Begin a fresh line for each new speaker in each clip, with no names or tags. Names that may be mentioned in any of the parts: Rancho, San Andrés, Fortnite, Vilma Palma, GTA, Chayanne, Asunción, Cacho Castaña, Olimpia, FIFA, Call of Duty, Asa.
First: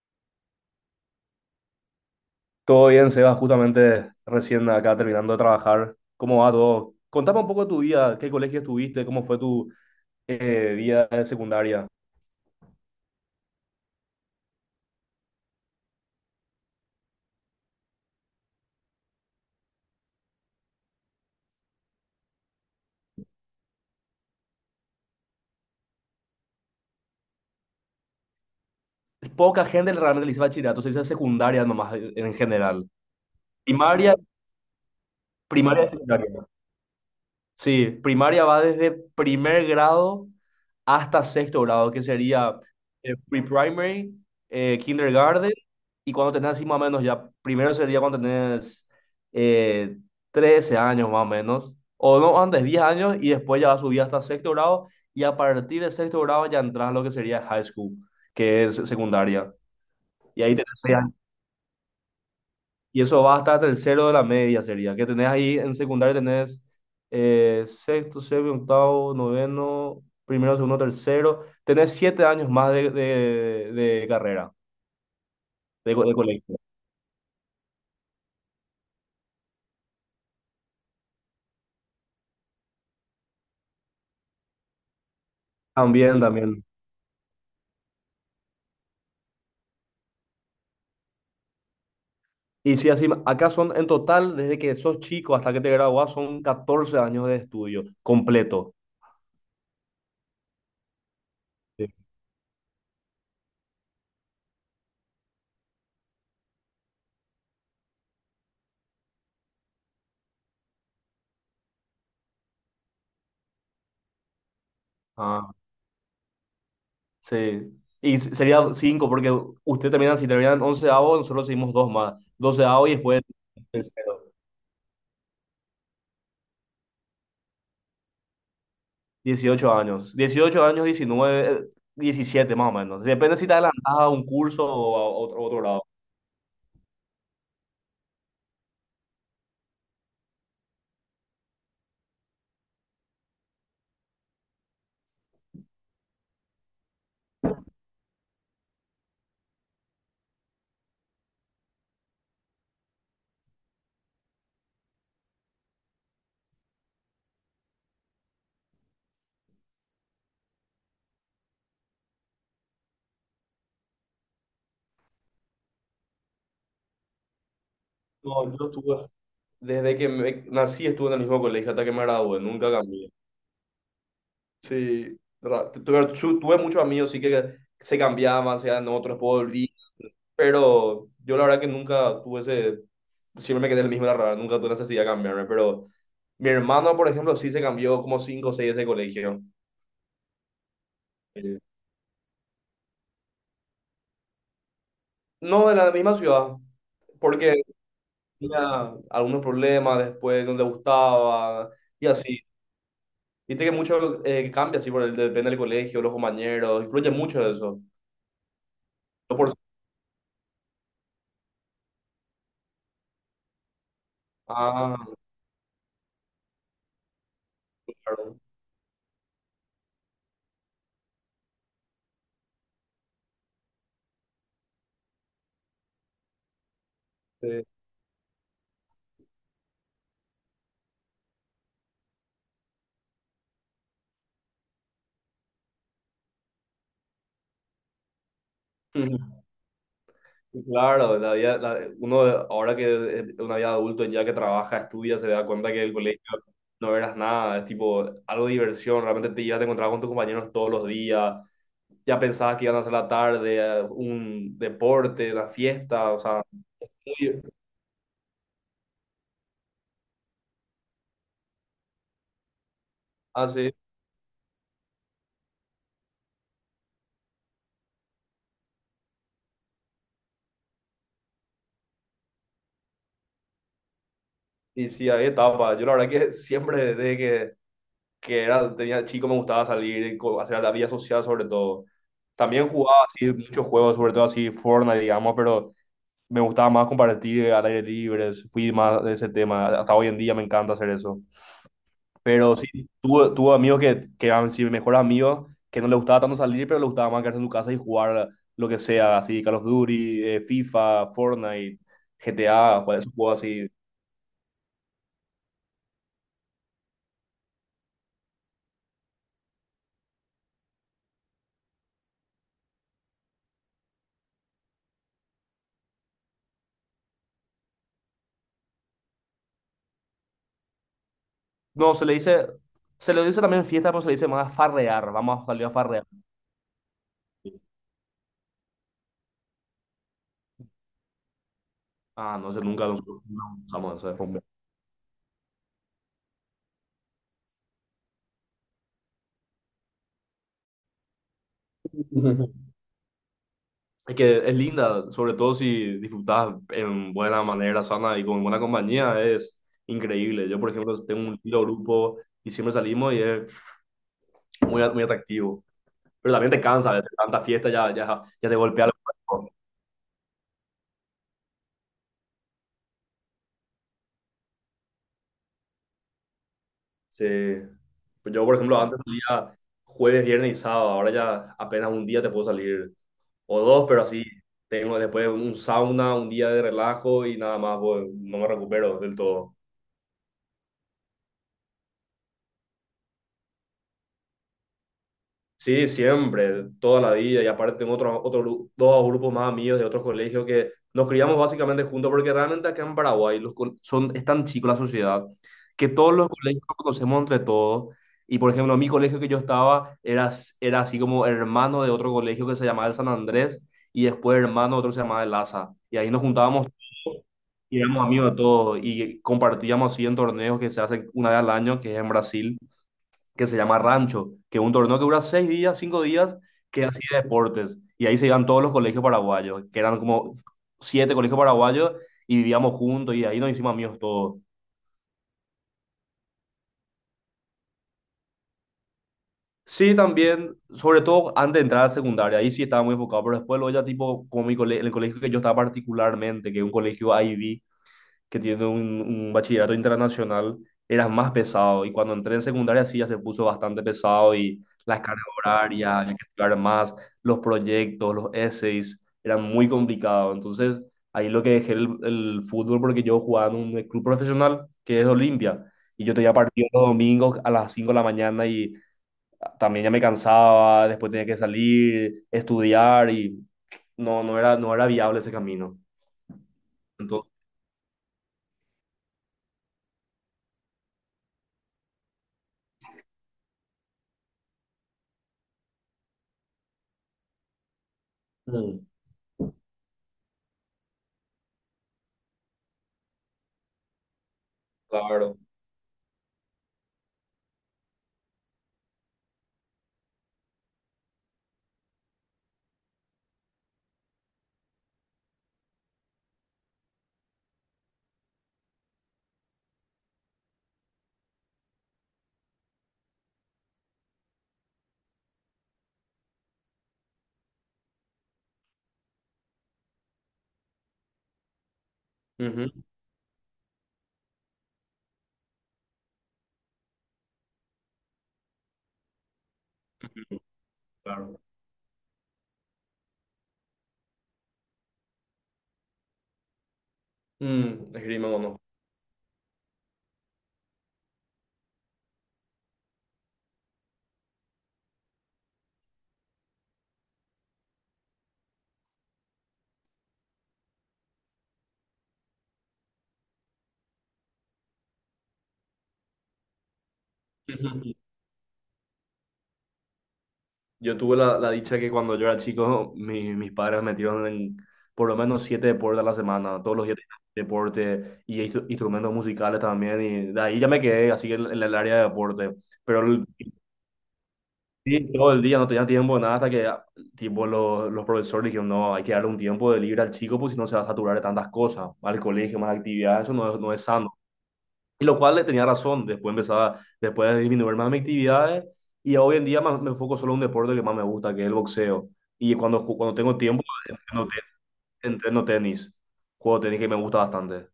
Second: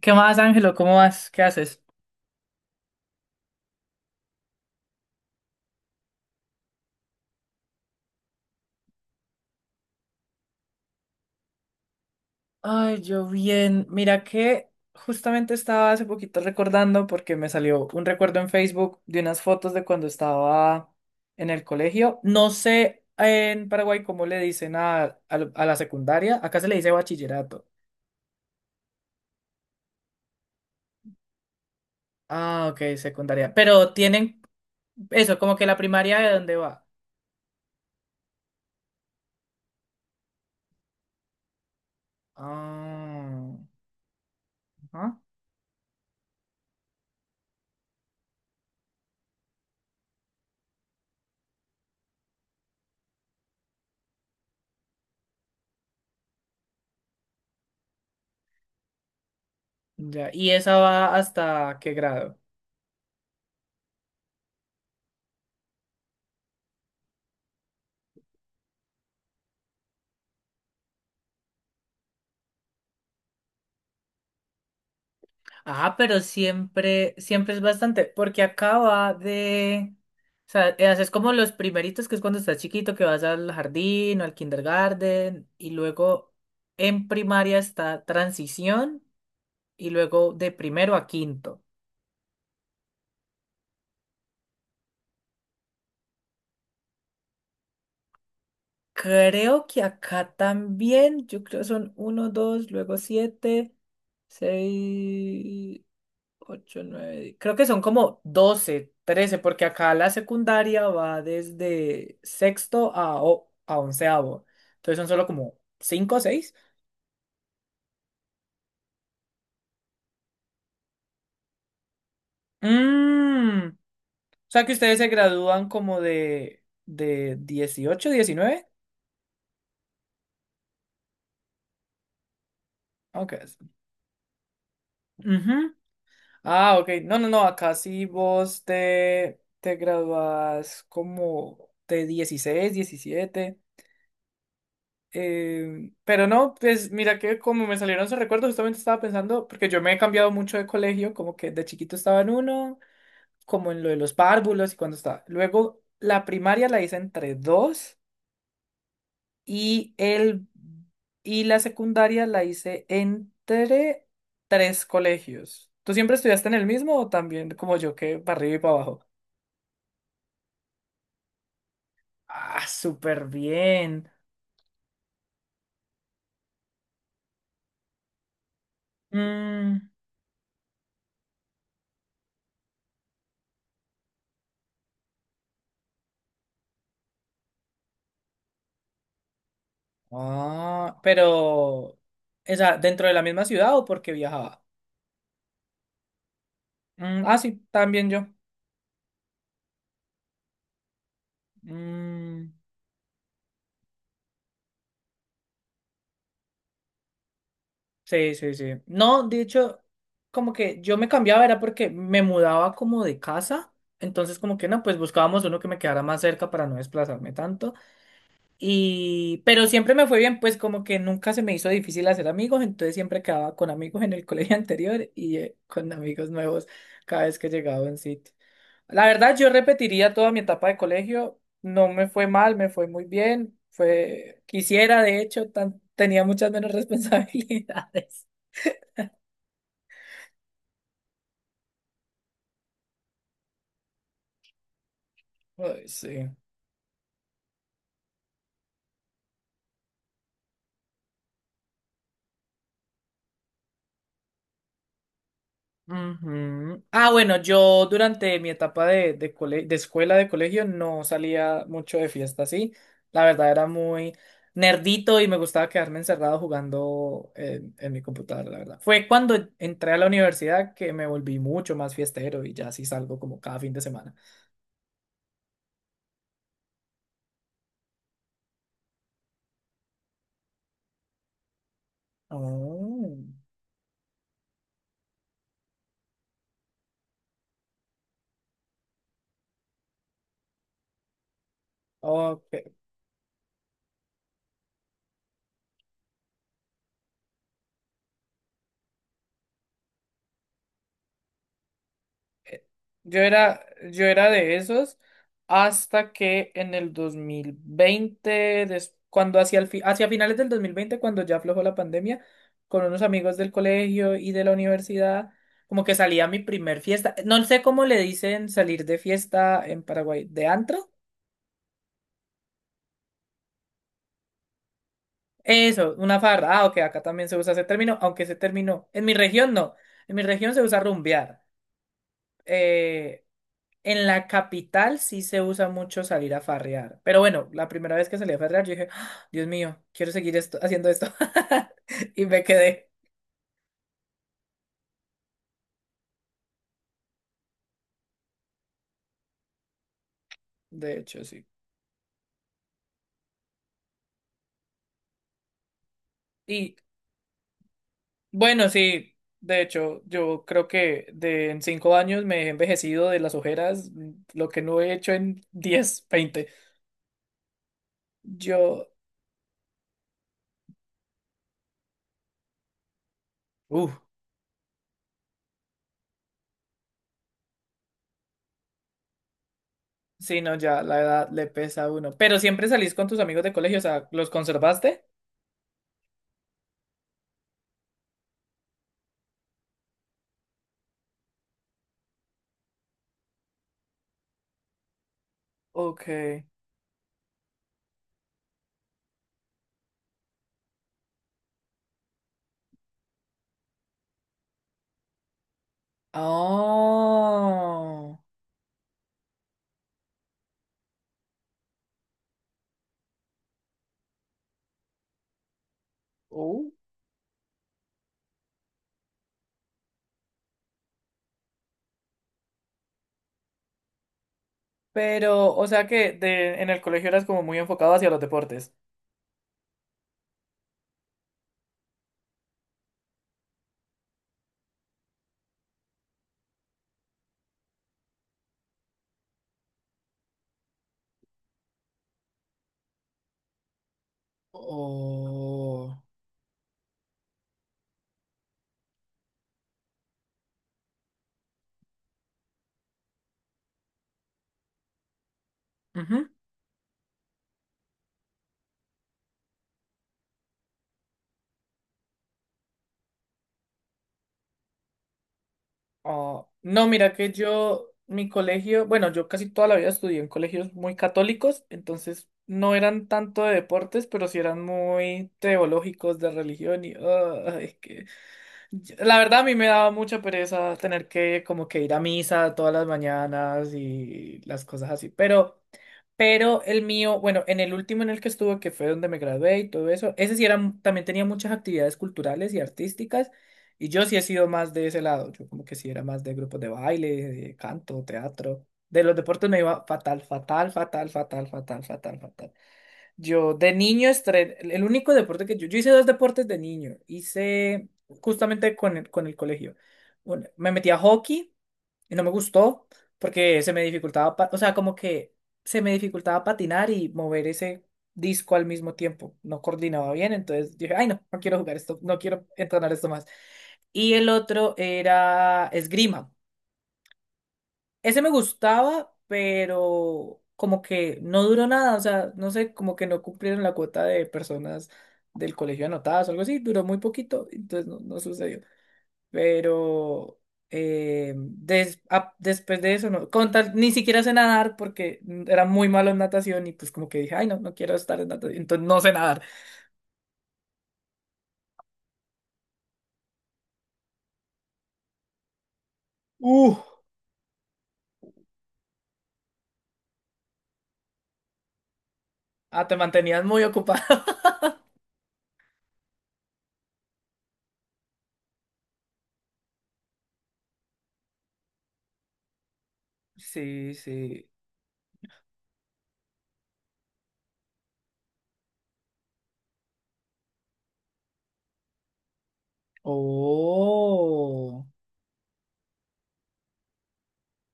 ¿Qué más, Ángelo? ¿Cómo vas? ¿Qué haces?
Todo bien, Seba, justamente recién acá terminando de trabajar. ¿Cómo va todo? Contame un poco de tu vida, qué colegio estuviste, cómo fue tu vida de secundaria.
Ay, yo bien. Mira que justamente estaba hace poquito recordando porque me salió un recuerdo en Facebook de unas fotos de cuando estaba en el colegio. No sé en Paraguay cómo le dicen a la secundaria. Acá se le dice bachillerato.
Poca gente realmente le dice bachillerato, se dice secundaria nomás en
Ah,
general.
ok, secundaria. Pero
Primaria,
tienen eso, como que la
primaria y
primaria de
secundaria.
dónde va.
Sí, primaria va desde primer grado hasta sexto grado, que sería
Ah,
pre-primary,
ajá.
kindergarten, y cuando tenés así más o menos ya, primero sería cuando tenés eh, 13 años más o menos, o no, antes 10 años, y después ya va a subir hasta sexto grado, y a partir de sexto grado ya entras a lo que sería high school, que es secundaria,
Ya.
y
¿Y
ahí tenés
esa
6
va hasta qué grado?
y eso va hasta tercero de la media, sería. Que tenés ahí en secundaria, tenés sexto, séptimo, octavo, noveno, primero, segundo, tercero. Tenés 7 años más de carrera,
Ah,
de
pero
colegio.
siempre, siempre es bastante, porque acaba de, o sea, haces como los primeritos, que es cuando estás chiquito, que vas al jardín o al kindergarten, y
También,
luego
también.
en primaria está transición, y luego de primero a quinto.
Y sí, así, acá son en total, desde que sos chico hasta que te gradúas, son 14 años de estudio completo.
Creo que acá también, yo creo
Sí.
son uno, dos, luego siete, seis. Ocho 9 creo que son como 12 13 porque acá la secundaria va desde sexto a, a onceavo. Entonces son solo
Ah,
como cinco o 6.
sí. Y sería 5 porque usted terminan, si terminan 11 onceavo, nosotros seguimos dos más. 12 y después
Mm, o
tercero.
sea que ustedes se gradúan como de 18 19.
18 años, 18 años, 19 17 más o menos.
Ah, ok.
Depende si te adelantas a un curso o a otro
Ujú.
lado.
Ah, ok. No, no, no. Acá sí vos te, te gradúas como de 16 17. Pero no, pues mira que como me salieron esos recuerdos, justamente estaba pensando, porque yo me he cambiado mucho de colegio, como que de chiquito estaba en uno, como en lo de los párvulos y cuando estaba. Luego la primaria la hice entre dos y el y la secundaria la hice entre tres colegios. ¿Tú siempre estudiaste en el mismo o también como yo que para
No,
arriba y
yo
para
estuve,
abajo?
desde que nací estuve en el mismo colegio hasta que me gradué,
Ah,
nunca cambié.
súper bien.
Sí, tuve muchos amigos, sí que se cambiaban, se en otros por día,
Mm.
pero yo la verdad que nunca tuve ese, siempre me quedé el mismo, la verdad, nunca tuve necesidad de cambiarme, pero mi hermano, por ejemplo, sí se cambió como 5 o 6 de ese colegio.
Ah,
Eh,
pero, esa, ¿dentro de la misma ciudad o porque viajaba?
No, de la misma ciudad,
Mm, ah,
porque
sí, también yo.
tenía algunos problemas después, no le gustaba y así.
Mm,
Viste que mucho cambia así, por el, depende del colegio, los compañeros, influye mucho eso.
sí, sí, sí. No,
No
de
por-
hecho, como que yo me cambiaba era porque me mudaba como de casa. Entonces, como que no, pues
ah,
buscábamos uno que me quedara más cerca para no desplazarme tanto.
claro.
Y, pero siempre me fue bien, pues como que nunca se me hizo difícil hacer amigos. Entonces siempre quedaba con amigos en el colegio anterior y con amigos nuevos cada vez que
Sí.
llegaba a un sitio. La verdad, yo repetiría toda mi etapa de colegio. No me fue mal, me fue muy bien. Fue, quisiera, de hecho, tenía muchas menos responsabilidades.
Claro, uno ahora que es una vida adulto, ya que trabaja, estudia, se da cuenta que
Ay,
el colegio
sí.
no eras nada, es tipo algo de diversión, realmente te ibas a encontrar con tus compañeros todos los días, ya pensabas que iban a hacer la tarde, un deporte, la fiesta, o sea,
Ujú. Ah, bueno,
muy,
yo durante mi etapa de, de escuela, de colegio, no salía mucho de fiesta, sí. La verdad era
así.
muy nerdito y me gustaba quedarme encerrado jugando en mi computadora, la verdad. Fue cuando entré a la universidad que me volví mucho más fiestero y ya sí salgo como cada fin de semana.
Y sí, había etapas. Yo la verdad que siempre desde que era, tenía chico me gustaba salir, hacer la vida social sobre todo. También jugaba
Oh,
así muchos juegos, sobre todo así Fortnite, digamos, pero me gustaba más compartir al aire libre, fui más de ese tema. Hasta hoy en día me encanta hacer eso. Pero
ok.
sí, tuve amigos que eran sí, mejores amigos, que no les gustaba tanto salir, pero les gustaba más quedarse en su casa y jugar lo que sea, así Call of Duty, FIFA, Fortnite, GTA, pues, esos
Yo
juegos
era,
así.
yo era de esos hasta que en el 2020, cuando hacia, el hacia finales del 2020 cuando ya aflojó la pandemia, con unos amigos del colegio y de la universidad, como que salía mi primer fiesta. No sé cómo le dicen salir de fiesta en Paraguay, ¿de antro?
No, se le dice también fiesta, pero se le dice más farrear. Vamos a salir a
Eso,
farrear.
una farra. Ah, ok, acá también se usa ese término, aunque ese término, en mi región no. En mi región se usa rumbear.
Ah, no sé, nunca
Eh,
nosotros no usamos
En
eso de
la
rumbear.
capital sí se usa mucho salir a farrear. Pero bueno, la primera vez que salí a farrear, yo dije, "Ah, Dios mío, quiero seguir esto, haciendo esto." Y me quedé.
Es que es linda, sobre todo si disfrutas en buena manera, sana y con buena compañía, es increíble. Yo, por
De
ejemplo,
hecho,
tengo un
sí.
lindo grupo y siempre salimos y es muy, muy atractivo. Pero también te
Y
cansa, a veces tanta fiesta ya, ya, ya te
bueno,
golpea el
sí,
cuerpo.
de hecho, yo creo que de en 5 años me he envejecido de las ojeras, lo que no he hecho en 10 20.
Sí. Pues yo, por ejemplo,
Yo,
antes salía jueves, viernes y sábado, ahora ya apenas un día te puedo salir. O dos,
uff,
pero así tengo después un sauna, un día de relajo y nada más, pues, no me recupero del todo.
sí, no, ya la edad le pesa a uno. Pero siempre salís con tus amigos de colegio, o sea, ¿los conservaste?
Sí, siempre, toda la vida, y aparte tengo dos grupos más amigos de otros colegios que nos criamos básicamente juntos, porque realmente acá en Paraguay es tan chico la sociedad que
Ok.
todos los colegios nos conocemos entre todos. Y por ejemplo, mi colegio que yo estaba era así como hermano de otro colegio que se llamaba el San Andrés y después hermano de otro que se llamaba el Asa. Y ahí nos juntábamos. Y éramos
Oh.
amigos de todo y compartíamos así en torneos que se hacen una vez al año, que es en Brasil, que se llama Rancho, que es un torneo que dura 6 días, 5 días,
Oh.
que es así de deportes. Y ahí se iban todos los colegios paraguayos, que eran como siete colegios paraguayos, y vivíamos juntos y ahí nos hicimos amigos todos.
Pero, o sea que de, en el colegio eras como muy enfocado hacia los deportes.
Sí, también, sobre todo antes de entrar a secundaria, ahí sí estaba muy enfocado, pero después luego ya tipo, como el colegio que yo estaba particularmente, que es un colegio IB, que tiene un bachillerato internacional, era más pesado. Y cuando entré en secundaria sí ya se puso bastante pesado y las cargas horarias,
O...
había que estudiar más, los proyectos, los essays, eran muy complicados. Entonces ahí lo que dejé el fútbol porque yo jugaba en un club profesional que es Olimpia. Y yo
Ujú.
tenía partido los domingos a las 5 de la mañana y también ya me cansaba, después tenía que salir, estudiar y no, no era viable ese camino.
Oh, no, mira
Entonces.
que yo, mi colegio, bueno, yo casi toda la vida estudié en colegios muy católicos, entonces no eran tanto de deportes, pero sí eran muy teológicos de religión y ah, es que
Mm.
La verdad, a mí me daba mucha pereza tener que como que ir a misa todas las mañanas y las cosas así,
Claro.
pero el mío, bueno, en el último en el que estuve, que fue donde me gradué y todo eso, ese sí era, también tenía muchas actividades culturales y artísticas, y yo sí he sido más de ese lado, yo como que sí era más de grupos de baile, de canto, teatro, de los deportes me iba fatal, fatal, fatal, fatal, fatal, fatal, fatal. Yo de niño el único deporte que yo hice dos deportes de niño, hice justamente con el colegio. Bueno, me metí a hockey y no me
Ujú,
gustó porque se me dificultaba, o sea, como que se me dificultaba patinar y mover ese disco al mismo tiempo, no coordinaba bien, entonces dije, ay no, no
claro.
quiero jugar esto, no quiero entrenar esto más. Y el otro era esgrima.
Mm,
Ese
esgrima
me
mono.
gustaba, pero como que no duró nada, o sea, no sé, como que no cumplieron la cuota de personas del colegio anotadas o algo así, duró muy poquito, entonces no, no sucedió. Pero después de eso, no, ni siquiera sé nadar porque era muy malo en natación y pues como que dije, ay, no, no quiero estar en natación, entonces no sé nadar.
Yo tuve la dicha que cuando yo era chico, mis padres me metieron en por lo menos siete deportes a la semana,
Uh,
todos los días tenía deporte y instrumentos musicales también, y de ahí ya me quedé así en el área de deporte.
ah, te
Pero
mantenías muy ocupado.
sí, todo el día no tenía tiempo de nada hasta que tipo, los profesores dijeron, no, hay que darle un tiempo de libre al chico, pues si no se va a saturar de tantas cosas, al colegio, más actividades, eso no, no es
Sí,
sano.
sí.
Y lo cual le tenía razón, después empezaba, después de disminuir más mis actividades y hoy en día me enfoco solo en un deporte que más me gusta, que es el boxeo. Y cuando tengo tiempo, entreno,
Oh.
entreno tenis, juego tenis que me gusta bastante.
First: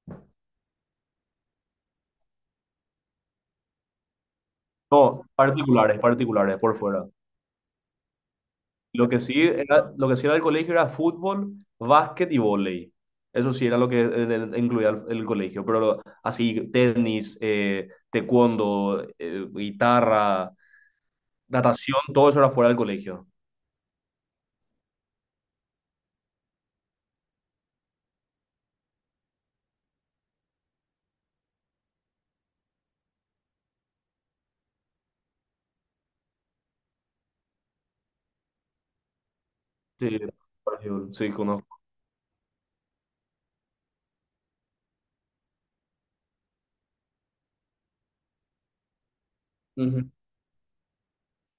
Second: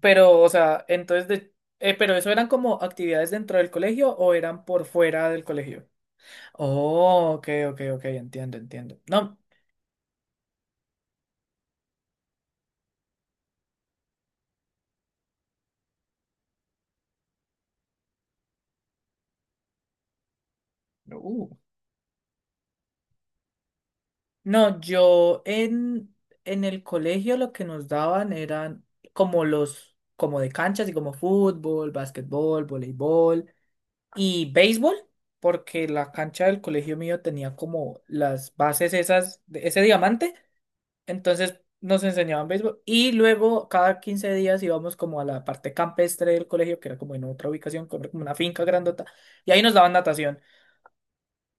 Pero, o sea, entonces de... pero eso eran como actividades dentro del colegio o eran por
No,
fuera del colegio.
particulares, particulares, por fuera.
Oh, ok, ok, ok, entiendo, entiendo.
Lo que
No,
sí era, lo que sí era el colegio era fútbol, básquet y vóley. Eso sí era lo que incluía el colegio, pero así, tenis, taekwondo, guitarra,
uh,
natación, todo eso era fuera del colegio.
no, yo en el colegio lo que nos daban eran como los, como de canchas y como fútbol, básquetbol, voleibol y béisbol, porque la cancha del colegio mío tenía como las bases esas, de ese
Sí,
diamante.
Brasil, sí,
Entonces
conozco.
nos enseñaban béisbol y luego cada 15 días íbamos como a la parte campestre del colegio, que era como en otra ubicación, como como una finca grandota, y ahí nos daban
Ujú.
natación.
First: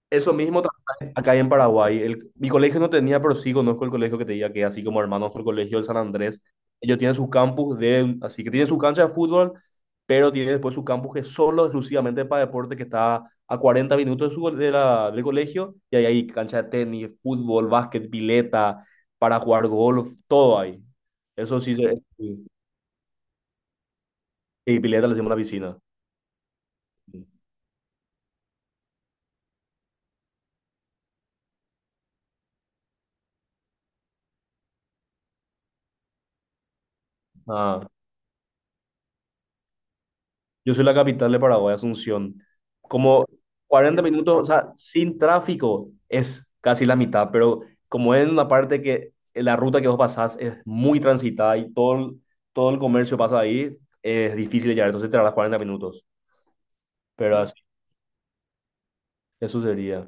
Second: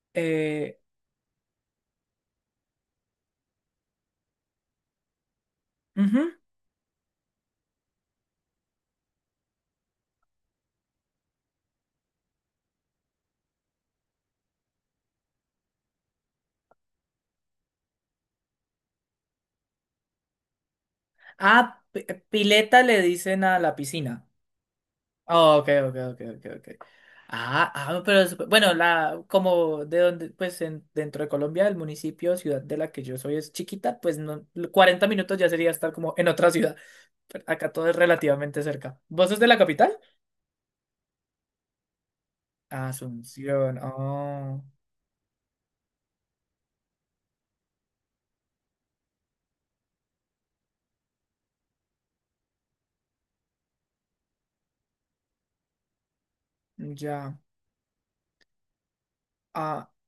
Eso mismo
Eh,
también acá en Paraguay. Mi colegio no tenía, pero sí conozco el colegio que te diga que así como hermanos el colegio del San
Ujú.
Andrés, ellos tienen su campus de, así que tienen su cancha de fútbol, pero tienen después su campus que es solo exclusivamente para deporte, que está a 40 minutos de su, de la, del colegio, y ahí hay cancha de tenis, fútbol, básquet, pileta, para jugar golf, todo ahí. Eso sí,
Ah,
sí,
pileta le dicen a la piscina.
sí, pileta le hacemos una
Ah, ok,
piscina.
ok, ok, ok, ok. Ah, ah, no, pero bueno, la, como de donde, pues en, dentro de Colombia, el municipio, ciudad de la que yo soy es chiquita, pues no, 40 minutos ya sería estar como en otra ciudad. Pero acá
Ah,
todo es relativamente cerca. ¿Vos sos de la capital?
yo soy la capital de Paraguay, Asunción. Como
Asunción,
40 minutos, o
oh,
sea, sin tráfico es casi la mitad, pero como es una parte que la ruta que vos pasás es muy transitada y todo, todo el comercio pasa ahí, es difícil de llegar, entonces te tardas 40 minutos.
ya.
Pero así, eso
Ah,
sería.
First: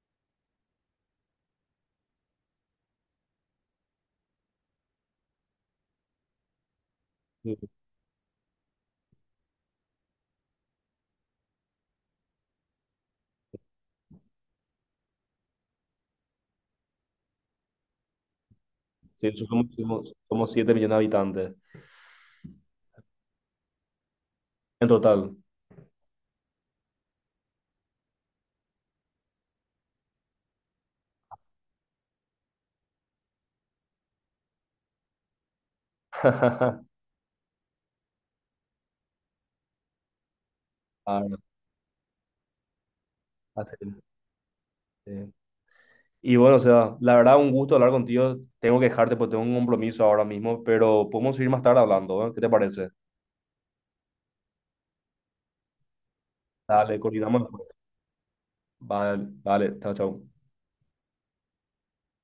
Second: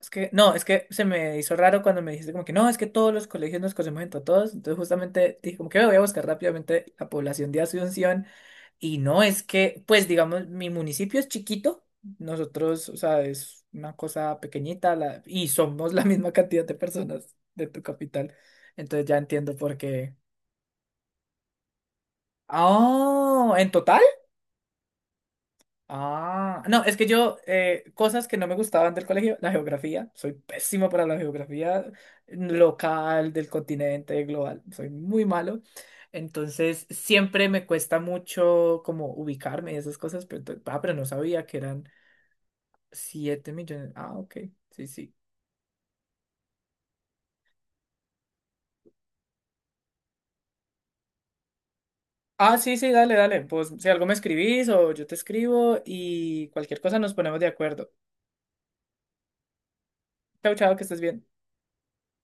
es que, no, es que se me hizo raro cuando me dijiste como que no, es que todos los colegios nos conocemos entre todos. Entonces justamente dije como que "Ve, voy a buscar rápidamente la población
Sí,
de Asunción." Y no, es que, pues digamos, mi municipio es chiquito. Nosotros, o sea, es una cosa pequeñita y somos la misma cantidad de personas de tu capital. Entonces ya
sí, eso
entiendo
somos,
por qué.
7 millones de habitantes
Oh, en total.
en total.
Ah, no, es que yo, cosas que no me gustaban del colegio, la geografía, soy pésimo para la geografía local, del continente, global, soy muy malo. Entonces, siempre me cuesta mucho como ubicarme y esas cosas, pero, pero no
Ah, no,
sabía que eran 7 millones.
así,
Ah, ok, sí, sí.
sí. Y bueno, o sea, la verdad, un gusto hablar contigo. Tengo que dejarte porque tengo un compromiso ahora mismo, pero podemos seguir más tarde hablando, ¿eh? ¿Qué te
Ah, sí, sí,
parece?
dale, dale. Pues si algo me escribís o yo te escribo y cualquier
Dale,
cosa nos ponemos
coordinamos
de
después.
acuerdo.
Vale, vale, chao, chao.
Chao, chao, que estés bien.